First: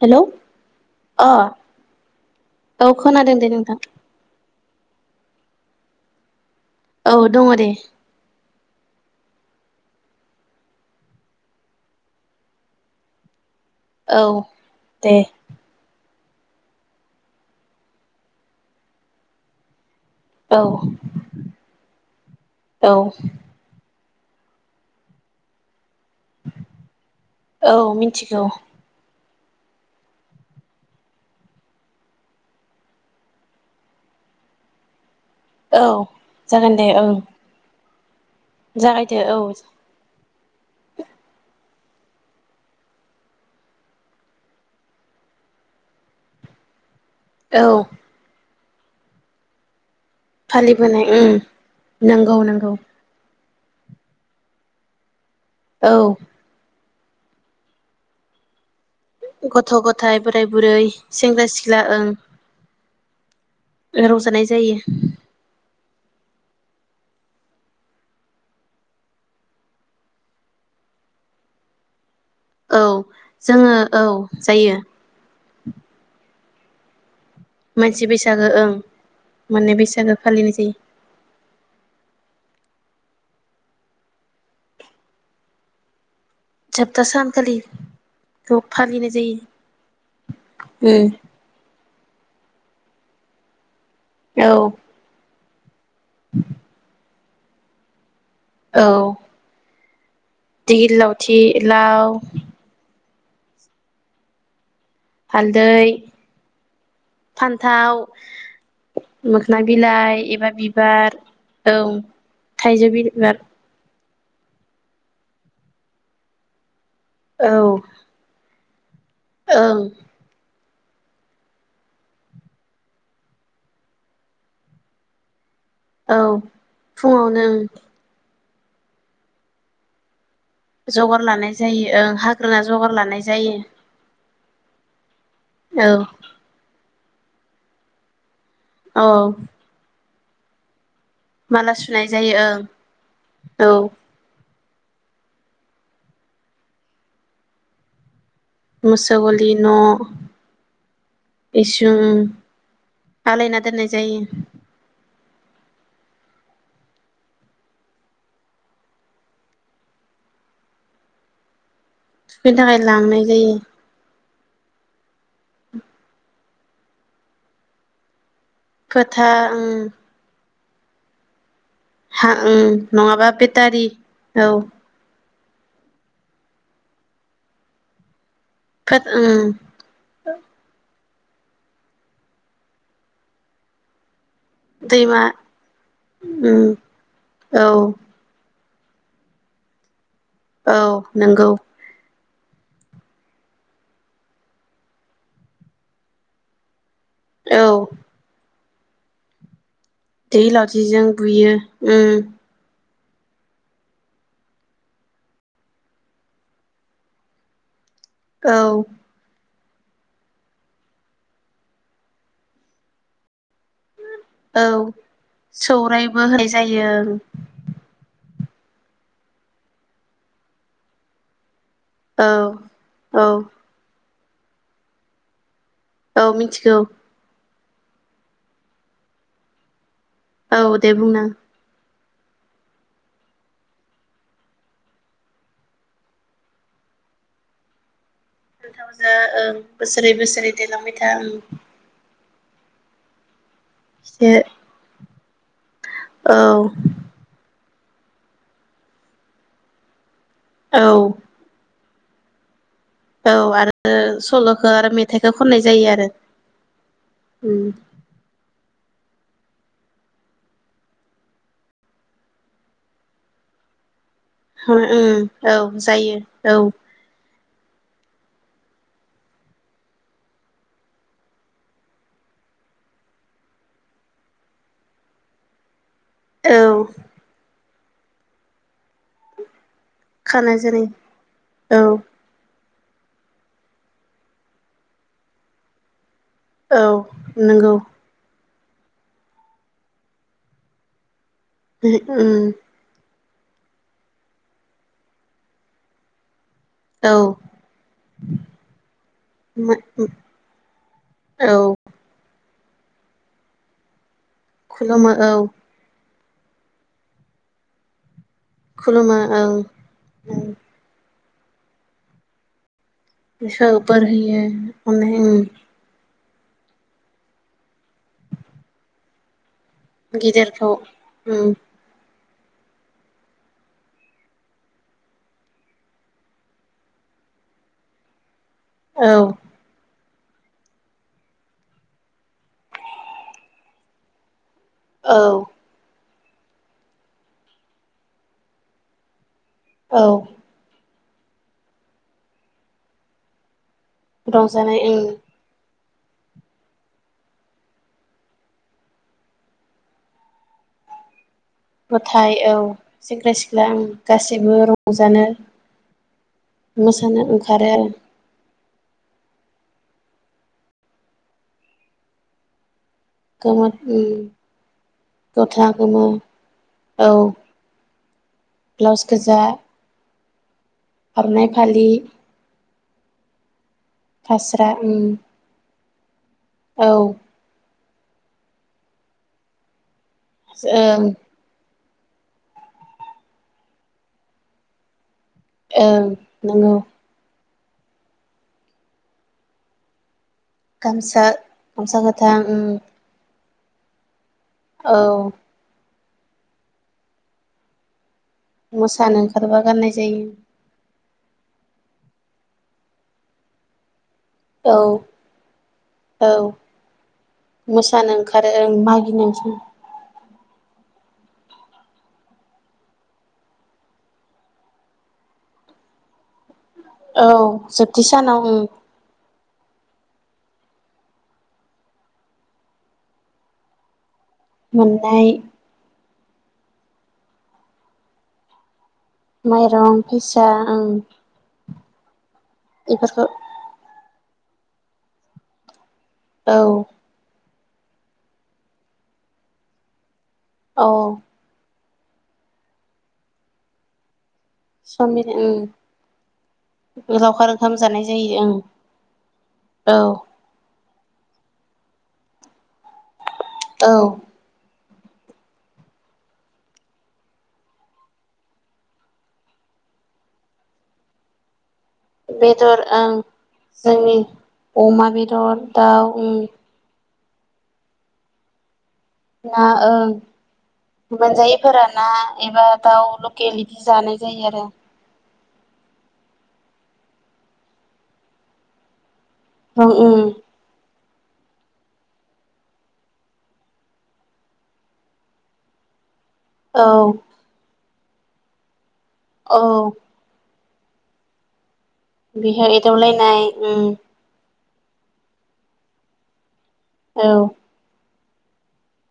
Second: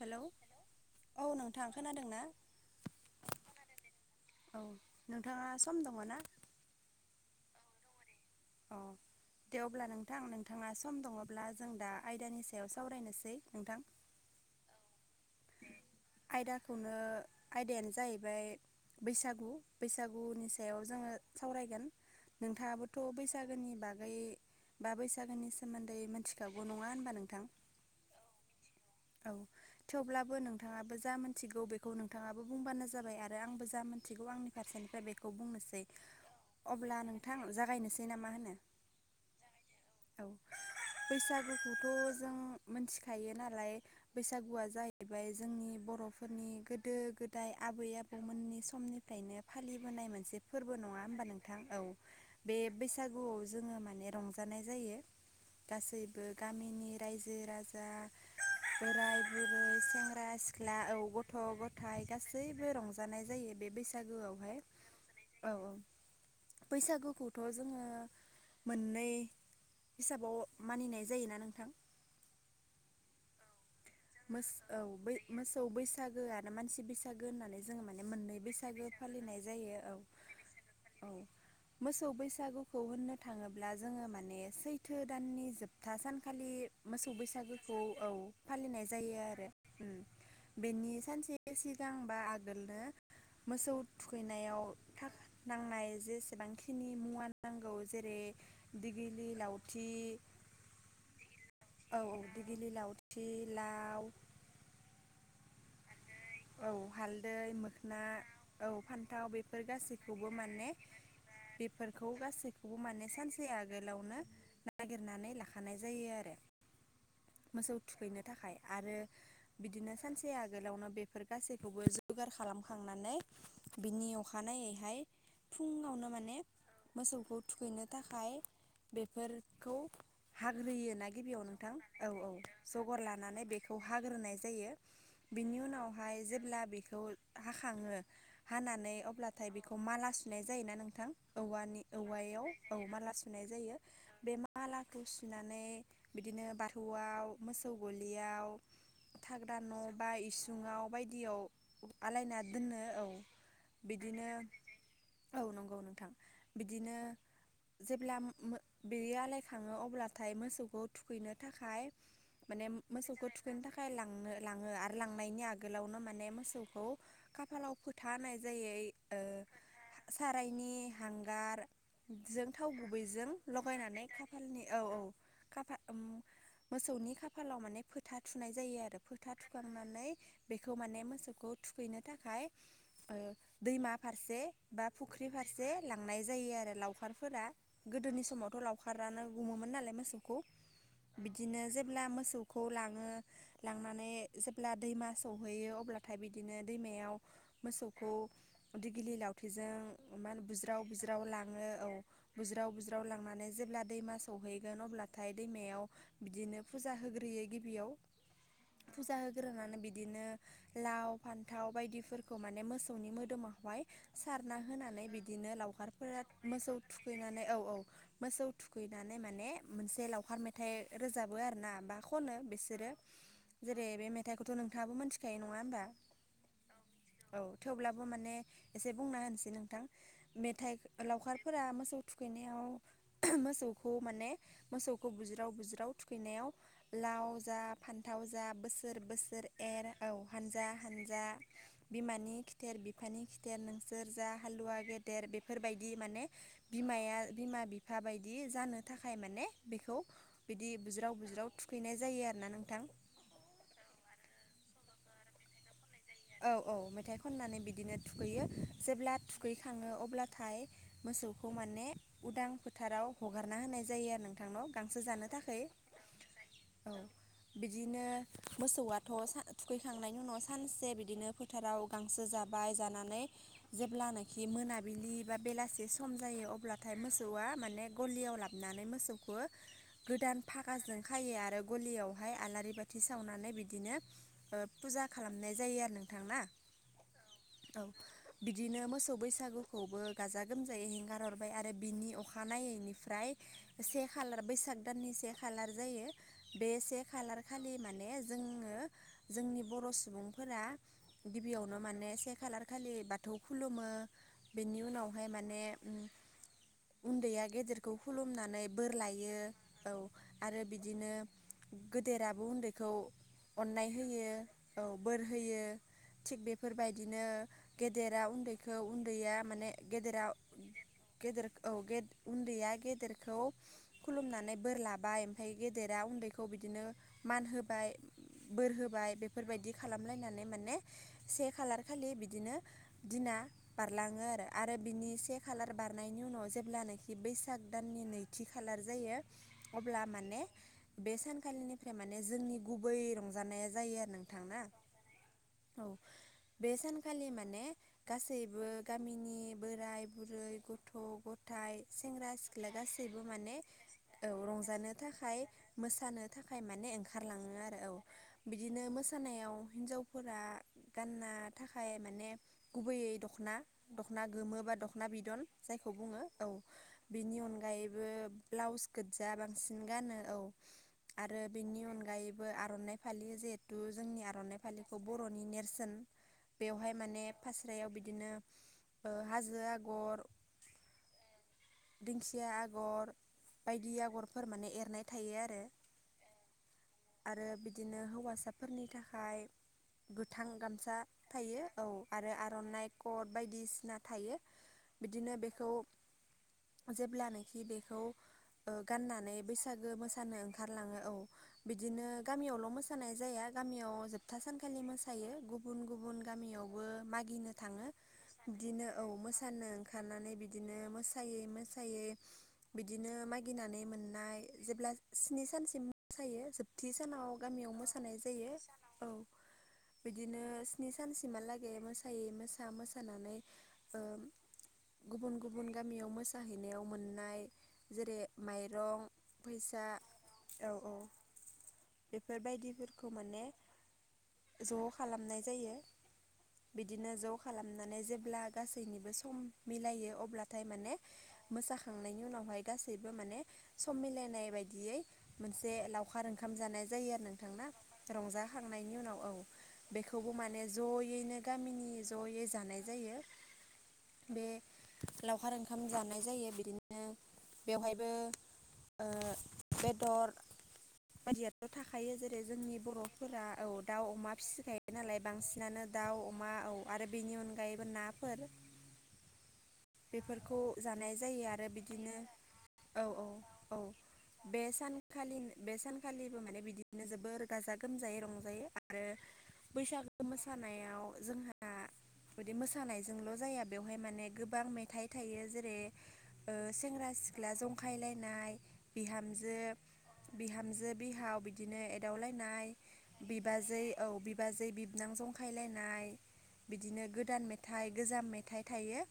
Hello हेल' औ नोंथां खोनादोंना औ खोनादों दे नोंथां औ नोंथाङा सम दङना औ दङ दे औ दे अब्ला नोंथां नोंथाङा सम दङब्ला जों दा आयदानि सायाव सावरायनोसै नोंथां औ दे आयदाखौनो आयदायानो जाहैबाय बैसागु बैसागुनि औ सायाव जोङो सावरायगोन औ नोंथाङाबोथ' बैसागोनि बागै बा बैसागोनि सोमोन्दै मिथिखागौ नङा होनबा नोंथां औ मिथिगौ औ थेवब्लाबो नोंथाङाबो जा मिथिगौ बेखौ नोंथाङाबो बुंबानो जाबाय आरो आंबो जा मिथिगौ आंनि फारसेनिफ्राय बेखौ औ बुंनोसै जागोन दे अब्ला ओं नोंथां जागायनोसै ना मा होनो जागायदो औ औ बैसागुखौथ' जों मोन्थिखायो नालाय बैसागुआ जाहैबाय जोंनि बर'फोरनि गोदो गोदाय औ आबै आबौमोननि समनिफ्रायनो फालिबोनाय मोनसे फोरबो नङा फालिबोनाय होनबा उम नोंथां औ नंगौ बे नंगौ बैसागुआव जोङो माने रंजानाय जायो औ गासैबो गामिनि रायजो राजाफोरा बुरै गथ' गथाय सेंग्रा बोराय सिख्ला बुरै औ गथ' सेंग्रा सिख्ला गथाय ओं गासैबो रंजानाय जायो बे बैसागु रंजानाय जायो। औ औ बैसागुखौथ' जोङो मोननै हिसाबाव मानिनाय जायोना नोंथां? औ जोङो औ जायो औ मोसौ बैसागोआनो मानसि बैसा गो होननानै जोङो मानसि माने मोननै ओं बैसागो फालिनाय मोननै जायो औ। बैसागो फालिनाय जायो औ मोसौ बैसागु खौ होननो थाङोब्ला जोङो माने सैथो दाननि जोबथा सान खालि जोबथा मोसौ बैसागोखौ सानखालिखौ औ फालिनाय जायो बेनि उम सानसे सिगां बा आगोलनो मोसौ औ थुखैनायाव नांनाय जेसेबांखिनि मुवा नांगौ जेरै दिगिलि लावथि दिगिल लावथि लाव थि लाव हालदै औ हालदै फान्थाव मोखना औ फान्थाव मोखोना बेफोर बिलाइ गासैखौबो एबा माने बिबार औ बेफोरखौ गासैखौबो थाइजौ माने बिबार सानसे आगोलावनो नागिरनानै लाखानाय जायो आरो औ मोसौ थुखैनो थाखाय आरो ओं बिदिनो सानसे आगोलावनो बे बेफोर गासैखौबो जगार खालामखांनानै बिनि अखानायैहाय फुङावनो औ माने मोसौखौ फुङावनो ओं थुखैनो थाखाय बेफोरखौ हाग्रोयो ना जगार गिबियाव लानाय नोंथां? जायो औ ओं औ हाग्रोना जगार लानाय लानानै जायो बेखौ हाग्रोनाय जायो बिनि औ बेहाय जेब्ला बेखौ हाखाङो हानानै औ अब्लाथाय बेखौ माला सु सुनाय जायोना नोंथां? माला औवानि सुनाय जायो औवायाव ओं औ माला सुनाय औ जायो बे मा मालाखौ सुनानै बिदिनो बाथौआव मोसौ गलियाव मुसौ गलि थाग्रा न' बा इसुङाव बायदियाव इसिं आलायना दोननो औ आलायना दोननाय जायो बिदिनो औ औ नोंथां बिदिनो जेब्ला मो बे आलाय खाङो अब्लाथाय मोसौखौ थुखैनो थाखाय थुखैनो माने थाखाय लांनाय मोसौखौ जायो थुखैनो थाखाय लांनो लाङो आरो लांनायनि आ गोलावनो माने मोसौखौ खाफालाव फोथा होनाय फोथा उम। नि हांगारजों ओं थाव गुबैजों नङाबा बेटारि लगायनानै खाफालनि औ औ खाफा उम मोसौनि खाफालाव माने फोथा थुनाय जायो आरो फोथ फोथा ओं थुखांनानै बेखौ माने मोसौखौ थुखैनो थाखाय ओ दैमा फार से बा दैमा फुख्रि फारसे लांनाय जायो ओम आरो लावखार फोरा औ गोदोनि समावथ' लाव खारानो गुमोमोन नालाय मोसौखौ औ नंगौ बिदिनो जेब्ला मोसौ खौ लाङो लांनानै जेब्ला दैमा सौहैयो अब्लाथाय बिदिनो दैमायाव औ मोसौखौ दिगिलि लावथिजों मान दै बुज्राव लावथिजों बुज्राव बुयो लाङो औ उम बुज्राव बुज्रा ज्राव लांनानै जेब्ला दैमा सौहैगोन अब्लाथाय दैमायाव बिदिनो फुजा होग्रोयो गिबियाव औ फुजा होग्रोनानै बिदिनो लाव फान्थाव बायदिफोरखौ माने मोसौनि मोदोमाव बाय सारना औ होनानै बिदिनो सौरायबो लावखारफोरा होनाय मोसौ जायो थुखैनानै औ औ मोसौ थुखैनानै माने मोनसे लावखार मेथाइ रोजाबो आरोना बा खनो औ बिसोरो औ जेरै बे मेथाइखौथ' नोंथाङाबो मोनथिखायो नङा होमबा? औ मिनथिगौ। औ थेवब्लाबो माने एसे बुंना होनोसै नोंथां औ मेथाइ दे बुंनां लावखारफोरा मोसौ थुगैनायाव मोसौखौ माने मोसौखौ बुज्राव बुज्राव थुखैनायाव लाव जा फान थाव जा बोसोर बोसोर एर औ बोसोरे बोसोरे हानजा देरलांबाय था हानजा उम। बिमानि खिथेर बिफानि गेदेर नोंसोर जा खिथो हालुवा गेदेर बेफोर बायदि माने बिमाया बिमा बि बिफा बायदि जानो थाखाय माने बेखौ बिदि औ बुज्राव बुज्राव थु थुखैनाय जायो आरोना नोंथां। औ आरो सल'खौ आरो मेथाइखौ खननाय जायो आरो। औ औ मेथाइ खननानै उम बिदिनो थुखैयो। जेब्ला थुगैखाङो अब्लाथाय मोसौखौ माने उदां फोथाराव हगारना होनाय जायो आरो। नोंथांनाव गांसो जानो औ थाखाय जायो औ। बिदिनो मोसौआथ' सा थुखैखांनायनि उनाव सानसे बिद बिदिनो फोथाराव गांसो जाबाय जानानै जेब्लानाखि मोनाबिलि बा बेलासि सम जायो औ अब्लाथाय मोसौआ माने गलियाव लाबोनानै मोसौखौ गोदान खानाय जेरै फागाजों खायो आरो औ गलियावहाय आलारि बाथि बाथि सावनानै बिदिनो फुजा खालामनाय जायो आरो ना। नोंथां औ नंगौ। औ बिदिनो मोसौ बैसागुखौबो गाजा गोमजायै हिगार हरो। ओफ्राय आरो बिनि उम अखानायैनिफ्राय से खालार बैसाग दाननि से खालार जायो। बे से खालार खालि माने जोङो जोंनि औ बर' सुबुंफोरा औ गिबियावनो माने से खालार खालि बाथौ खुलुमो। बेनि खुलुमो उनावहाय औ माने उन्दैया गेदेरखौ खुलुमनानै बोर खुलुमो लायो औ औ आरो बिदिनो गेदेराबो उन्दै बिसौ अन्नाय बोर होयो औ अननाय बोर उम होयो। थिग बेफोर बायदिनो गेदेरा उन्दैखौ उन्दैया माने गेदेरा गिदिरखौ उम गेदेर। उन्दैया गेदेरखौ खुलुमनानै बोर लाबाय ओमफ्राय गेदेरा उन्दैखौ बिदिनो मान होबाय बोर औ होबाय बेफोर बायदि खालामलायनानै माने से खालार खालि बिदिनो दिना बारलाङो आरो। आरो बिनि औ से खालार बारनायनि उनाव जेब्लानाखि बैसाग दाननि नैथि खालार जायो। औ अब्ला माने बे सानखालिनिफ्राय माने जोंनि गुबै रंजानाया जायो आरो नोंथां ना रंजानाय ओंऋ औ। बे सानखालि माने गासैबो गामिनि बोराय बुरै गथ' गथाय सेंग्रा गथाय औ सिख्ला गासैबो सेंग्रा माने सिख्ला उम गासैबो रंजानो थाखाय मोसानो थाखाय थाखाय माने मोसानो ओंखारलाङो ओंखारो आरो औ। बिदिनो मोसानायाव हिन्जावफोरा गाननो थाखाय माने गुबैयै दख'ना गोमो उम दख'ना गोमोबा दख'ना बिदन गस्ला जायखौ गोमो बुङो औ औ बेनि अनगायै ब्लाउस गोजा बांसिन गानो। औ आरो आर'नाइ बेनि फालि अनगायैबो आर'नाइ फालि जिहेथु जोंनि आर'नाइ फास्रा फालि। उम खौ बर'नि नेरसोन औ बेवहाय माने फास्रायाव बिदिनो हाजो आगर। [inaudible] दिंखिया आगर बायदि आगरफोर माने एरनाय थायो आरो ओ नंगौ। आरो बिदिनो हौवासाफोरनि थाखाय। गोथां गामसा थायो औ गामसा आरो गोथां उम आर'नाइ कद बायदिसिना थायो। औ बिदिनो बेखौ जेब्लानोखि बेखौ। मोसानो गाननानै ओंखारबा बैसागो गाननाय जायो मोसानो ओंखारलाङो औ बिदिनो गामियावल मोसानाय जाया गामियाव जोबथा सान औ खालि मोसायो गुबुन गुबुन औ गामियावबो मागिनो थाङो मोसानो ओंखारो ओं बिदिनो औ मागिनो ओंखारो मोसानो‌। मानो ओंखारनानै बिदिनो मोसायै मोसायै बिदिनो मागिनानै मोननाय जेब्ला स्नि सानसिम मोसायो जोब‌ थि सानाव औ गामियाव जोबथि मोसानाय सानाव जायो ओं औ। बिदिनो स्नि सानसिमहालागै मोसायै मोसा मोसानानै। मोननाय गुबुन गुबुन गामियाव मोसाहैनायाव मोननाय जेरै माइरं। फैसा माइरं फैसा औ औ ओं। बेफोरबायदिफोरखौ बेफोरखौ माने ज खालामनाय जायो। औ बिदिनो ज खालामनानै जेब्ला गासैनिबो सम मिलायो अब्ला। नाथाय औ माने मोसाखांनायनि उनावहाय गासैबो माने सम मिलायनाय। बेबायदियै समनि मोनसे ओं लावखार ओंखाम जानाय जायो आरो लावखार नोंथां ओंखाम जानाय जायो ओं रंजाखांनायनि उनाव। औ औ बेखौबो माने जयैनो गामिनि जयै जानाय। जायो औ बे लावखार ओंखाम जानाय जायो बिदिनो बेवहायबो। ओ बेदर मजिया थाखायो जेरै जोंनि बेदर ओं बरफोरा औ। दाउ जोंनि अमा फिसि गायो अमा नालाय बेदर बांसिनानो दाउ ओं अमा औ आरो बेनि अनगायैबो नाफोर ना ओं बेफोरखौ जानाय जायो आरो मोनजायैफोरा ना बिदिनो एबा दाउ औ औ लकेल औ बिदि जानो बे सानखालिनो बे सानखालिबो माने बिदिनो जोबोर गाजा गोमजायै रंजायो आरो ओं बैसागो ओं मोसानायाव जोंहा बिदि मोसानायजोंल जाया बेवहाय माने गोबां मेथाइ थायो जेरै औ सेंग्रा सिख्ला जंखायलायनाय बिहामजो औ बिहाम थामजो बिहायाव बिदिनो बेहाय एदावलायनाय ओम जायो औ बिबाजै बिबोनां जंखायलायनाय बिदिनो गोदान औ मेथाइ गोजाम मेथाइ थायो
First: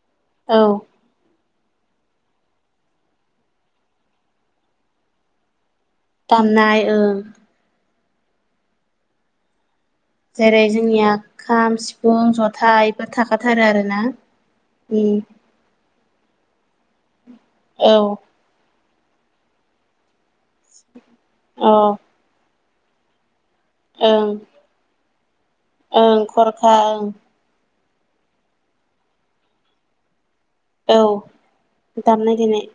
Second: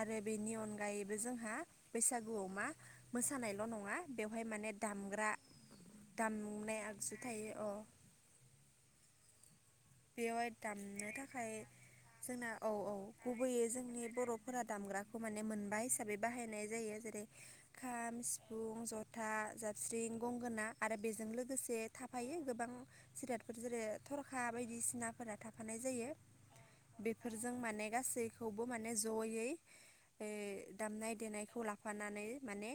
आरो बेनि औ अनगायैबो जोंहा बैसागुआव मा मोसानायल नङा बेवहाय माने दामग्रा दामनाय आगजु थायो अ बेवहाय जेरै दामनो जोंनिया थाखाय खाम सिफुं जोंना जथा औ औ इफोर थाखाथारो गुबैयै आरोना जोंनि बरफोरा दाम उम माने मोनबा हिसाबै बाहायनाय जायो जेरै औ खाम सिफुं ज फथा जाबस्रिं गंगोना आरो बेजों लोगोसे औ थाफायो गोबां सिर जेरै ओं थरखा सिनाफोरा थाब ओं खरखा ओं। माने गासैखौबो माने जयै। माने औ दामनाय देनायखौ लाफानानै दामनाय देनाय माने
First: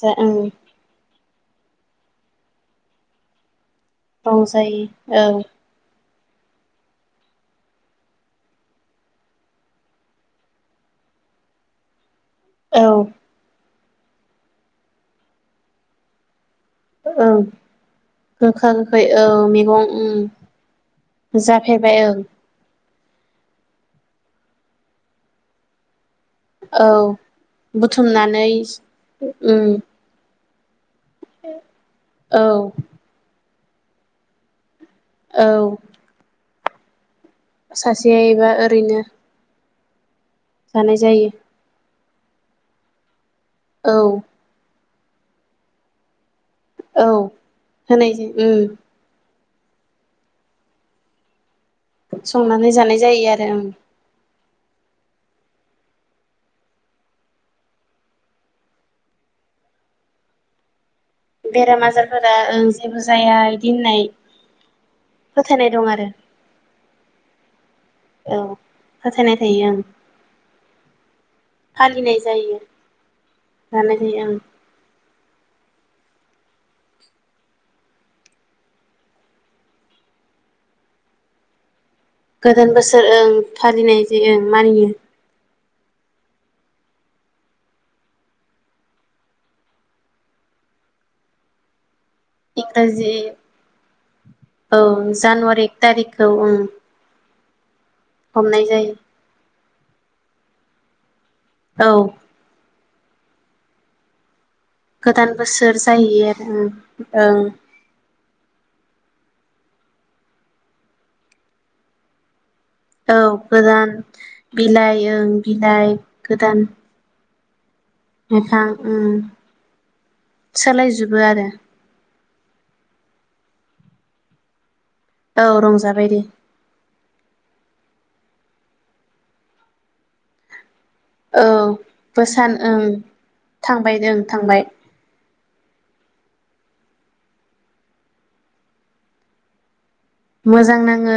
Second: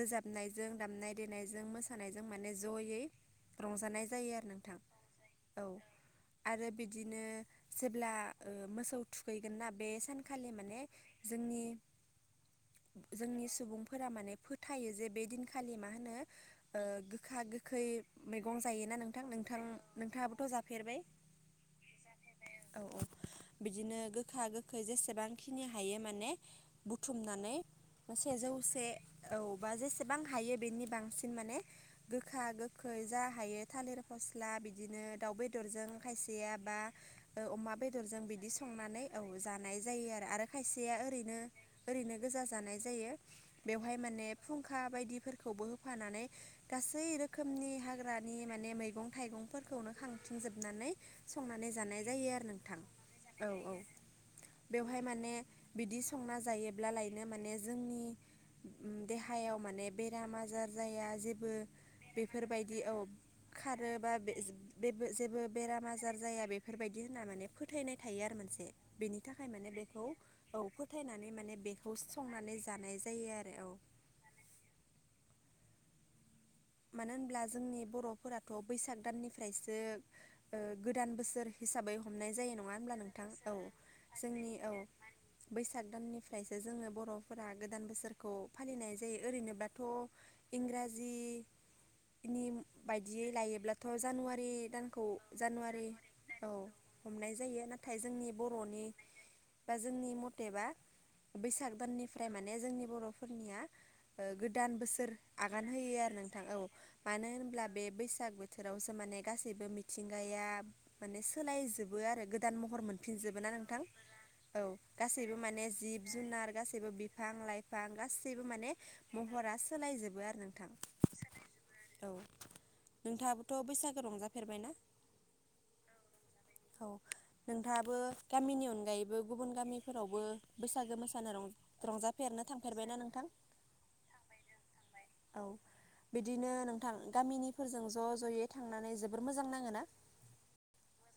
जा ओं दामनाय देनायजों मोसानायजों माने जयै रंजानाय जायो आरो नोंथां औ। आरो बिदिनो जेब्ला मोसौ थुखैगोन ना बे सानखालि माने जोंनि। औ जोंनि सुबुंफोरा माने फोथायो जे बे दिनखालि मा होनो ओ ओं गोखा गोखै मैगं गोखा जायोना गोखै नोंथां औ नोंथां मैगं उम नोंथाङाबोथ जाफेरबाय जाफेरबाय ओं औ औ बिदिनो गोखा गोखै जेसेबांखिनि हायो माने औ बुथुमनानै बुथुमनानै सेजौसे औ बा उम जेसेबां हायो बेनि बां साबसिन माने औ गोखा गोखै जा हायो थालिर फस्ला बिदिनो दाउ औ बेदरजों ग बा अमा सासेया बेदरजों एबा बिदि ओरैनो संनानै औ जानाय जायो आरो आरो खायसेया जानाय जायो ओरैनो गोजा जानाय जायो औ बेहाय मान फुंखा खा बायदिफोरखौबो होफानानै गासै औ रोखोमनि होनाय हाग्रानि जायो माने उम मैगं थाइगं फोरखौनो खांफनजोबनानै संनानै जानाय जायो आरो संनानै नोंथां जानाय जायो आरो औ ओं औ बेवहाय माने बिदि संना जायोब्लालायनो माने जोंनि देहायाव माने बेराम आजार जाया। बेराम आजारफोरा ओं फोरबायदि औ जेबो जाया इदि खार होननाय ज फोथायनाय दं आरो बेफोरबायदि होनना माने फोथायनाय थायो आरो औ मोनसे बेनि फोथायनाय थाखाय थायो माने ओं बेखौ औ फो थियनानै माने बेखौ फालिनाय संनानै जानाय जायो आरो औ उम। मानो होनब्ला जोंनि बर'फोराथ' बैसाग दाननिफ्रायसो गोदान बोसोर हिसाबै हमनाय जायो गोदान नङा होनब्ला बोसोर नोंथां ओं औ फालिनाय जायो जोंनि ओं औ मानियो बैसाग दाननिफ्राय ओमफ्रायसो जोङो बर'फोरा गोदान बोसोरखौ फालिनाय जायो ओरैनोबाथ' इंराजि नि इंराजि बायदियै लायोब्लाथ' जानुवारि औ दानखौ एक जानुवारि थारिखखौ औ ओं हमनाय जायो नाथाय जोंनि हमनाय बर'नि जायो बा जोंनि मथेबा बैसाग औ दाननिफ्राय माने जोंनि बर'फोरनिया गोद दान बोसोर आगान होयो आरो नों? औ। बैसाग बोथोरावसो माने गाससिबो मिथिंगाया माने सोलायजोबो आरो गोदान महर औ मोनफिनजोबो ना नोंथां गोदान औ बिलाइ गासैबो ओं माने बिलाइ जिब जुनार गोदान गासैबो बिफां लाइफां गासैबो बिफां माने ओं महरा सोलायजोबो आरो नोंथां बिबो आरो। औ नोंथाङाबोथ' बैसागो रंजाफेरबायना औ रंजाबाय दे गामनि अनगायैबो गुब गामि फोरालव बो मोसागो मोसानो औ रंजाफेरनो बोसान ओं थांफेरबायना नोंथां थांबाय ओं थांबाय औ। बिदिनो नोंथां गामिनिफोरजों ज' ज'यै थांनानै जोबोर मोजां नाङोना। मोजां नाङो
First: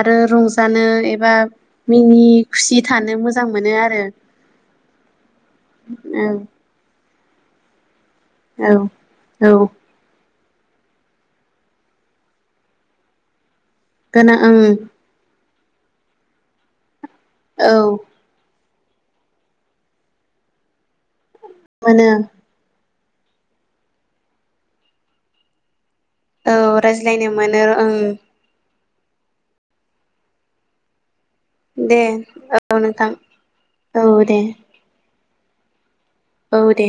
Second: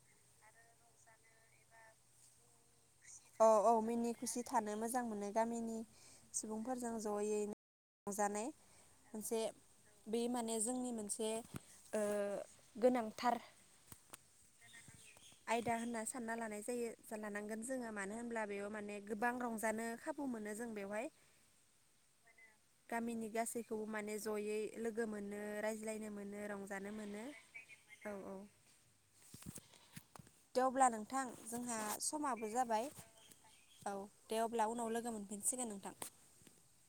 आरो रंजानो एबा मिनि खुसि थानो मोजां औ औ मोनो आरो मिनि खुसि थानो मोजां मोनो गामिनि औ सुबुंफोरजों ज'यैनो। रंजानाय औ मोनसे औ बे मान माने जोंनि मोनसे ओ गोनांथार। खोना ओम। आयदा होनना सानना लानाय जायो लानांगोन औ जोङो मानो होनब्ला बेयाव माने गोबां रंजानो खाबु मोनो जों बेवहाय मानो गामिनि गासैखौबो माने जयै लोगो मोनो र बिलायनो मोनो औ रंजानो मोनो रायज्लायनो ओं औ औ। द आब्ला नोंथां जोंहा दे समाबो औ जाबाय नोंथां औ दे अब्ला उनाव लोगो मोन फिन्सिगोन नोंथां। औ दे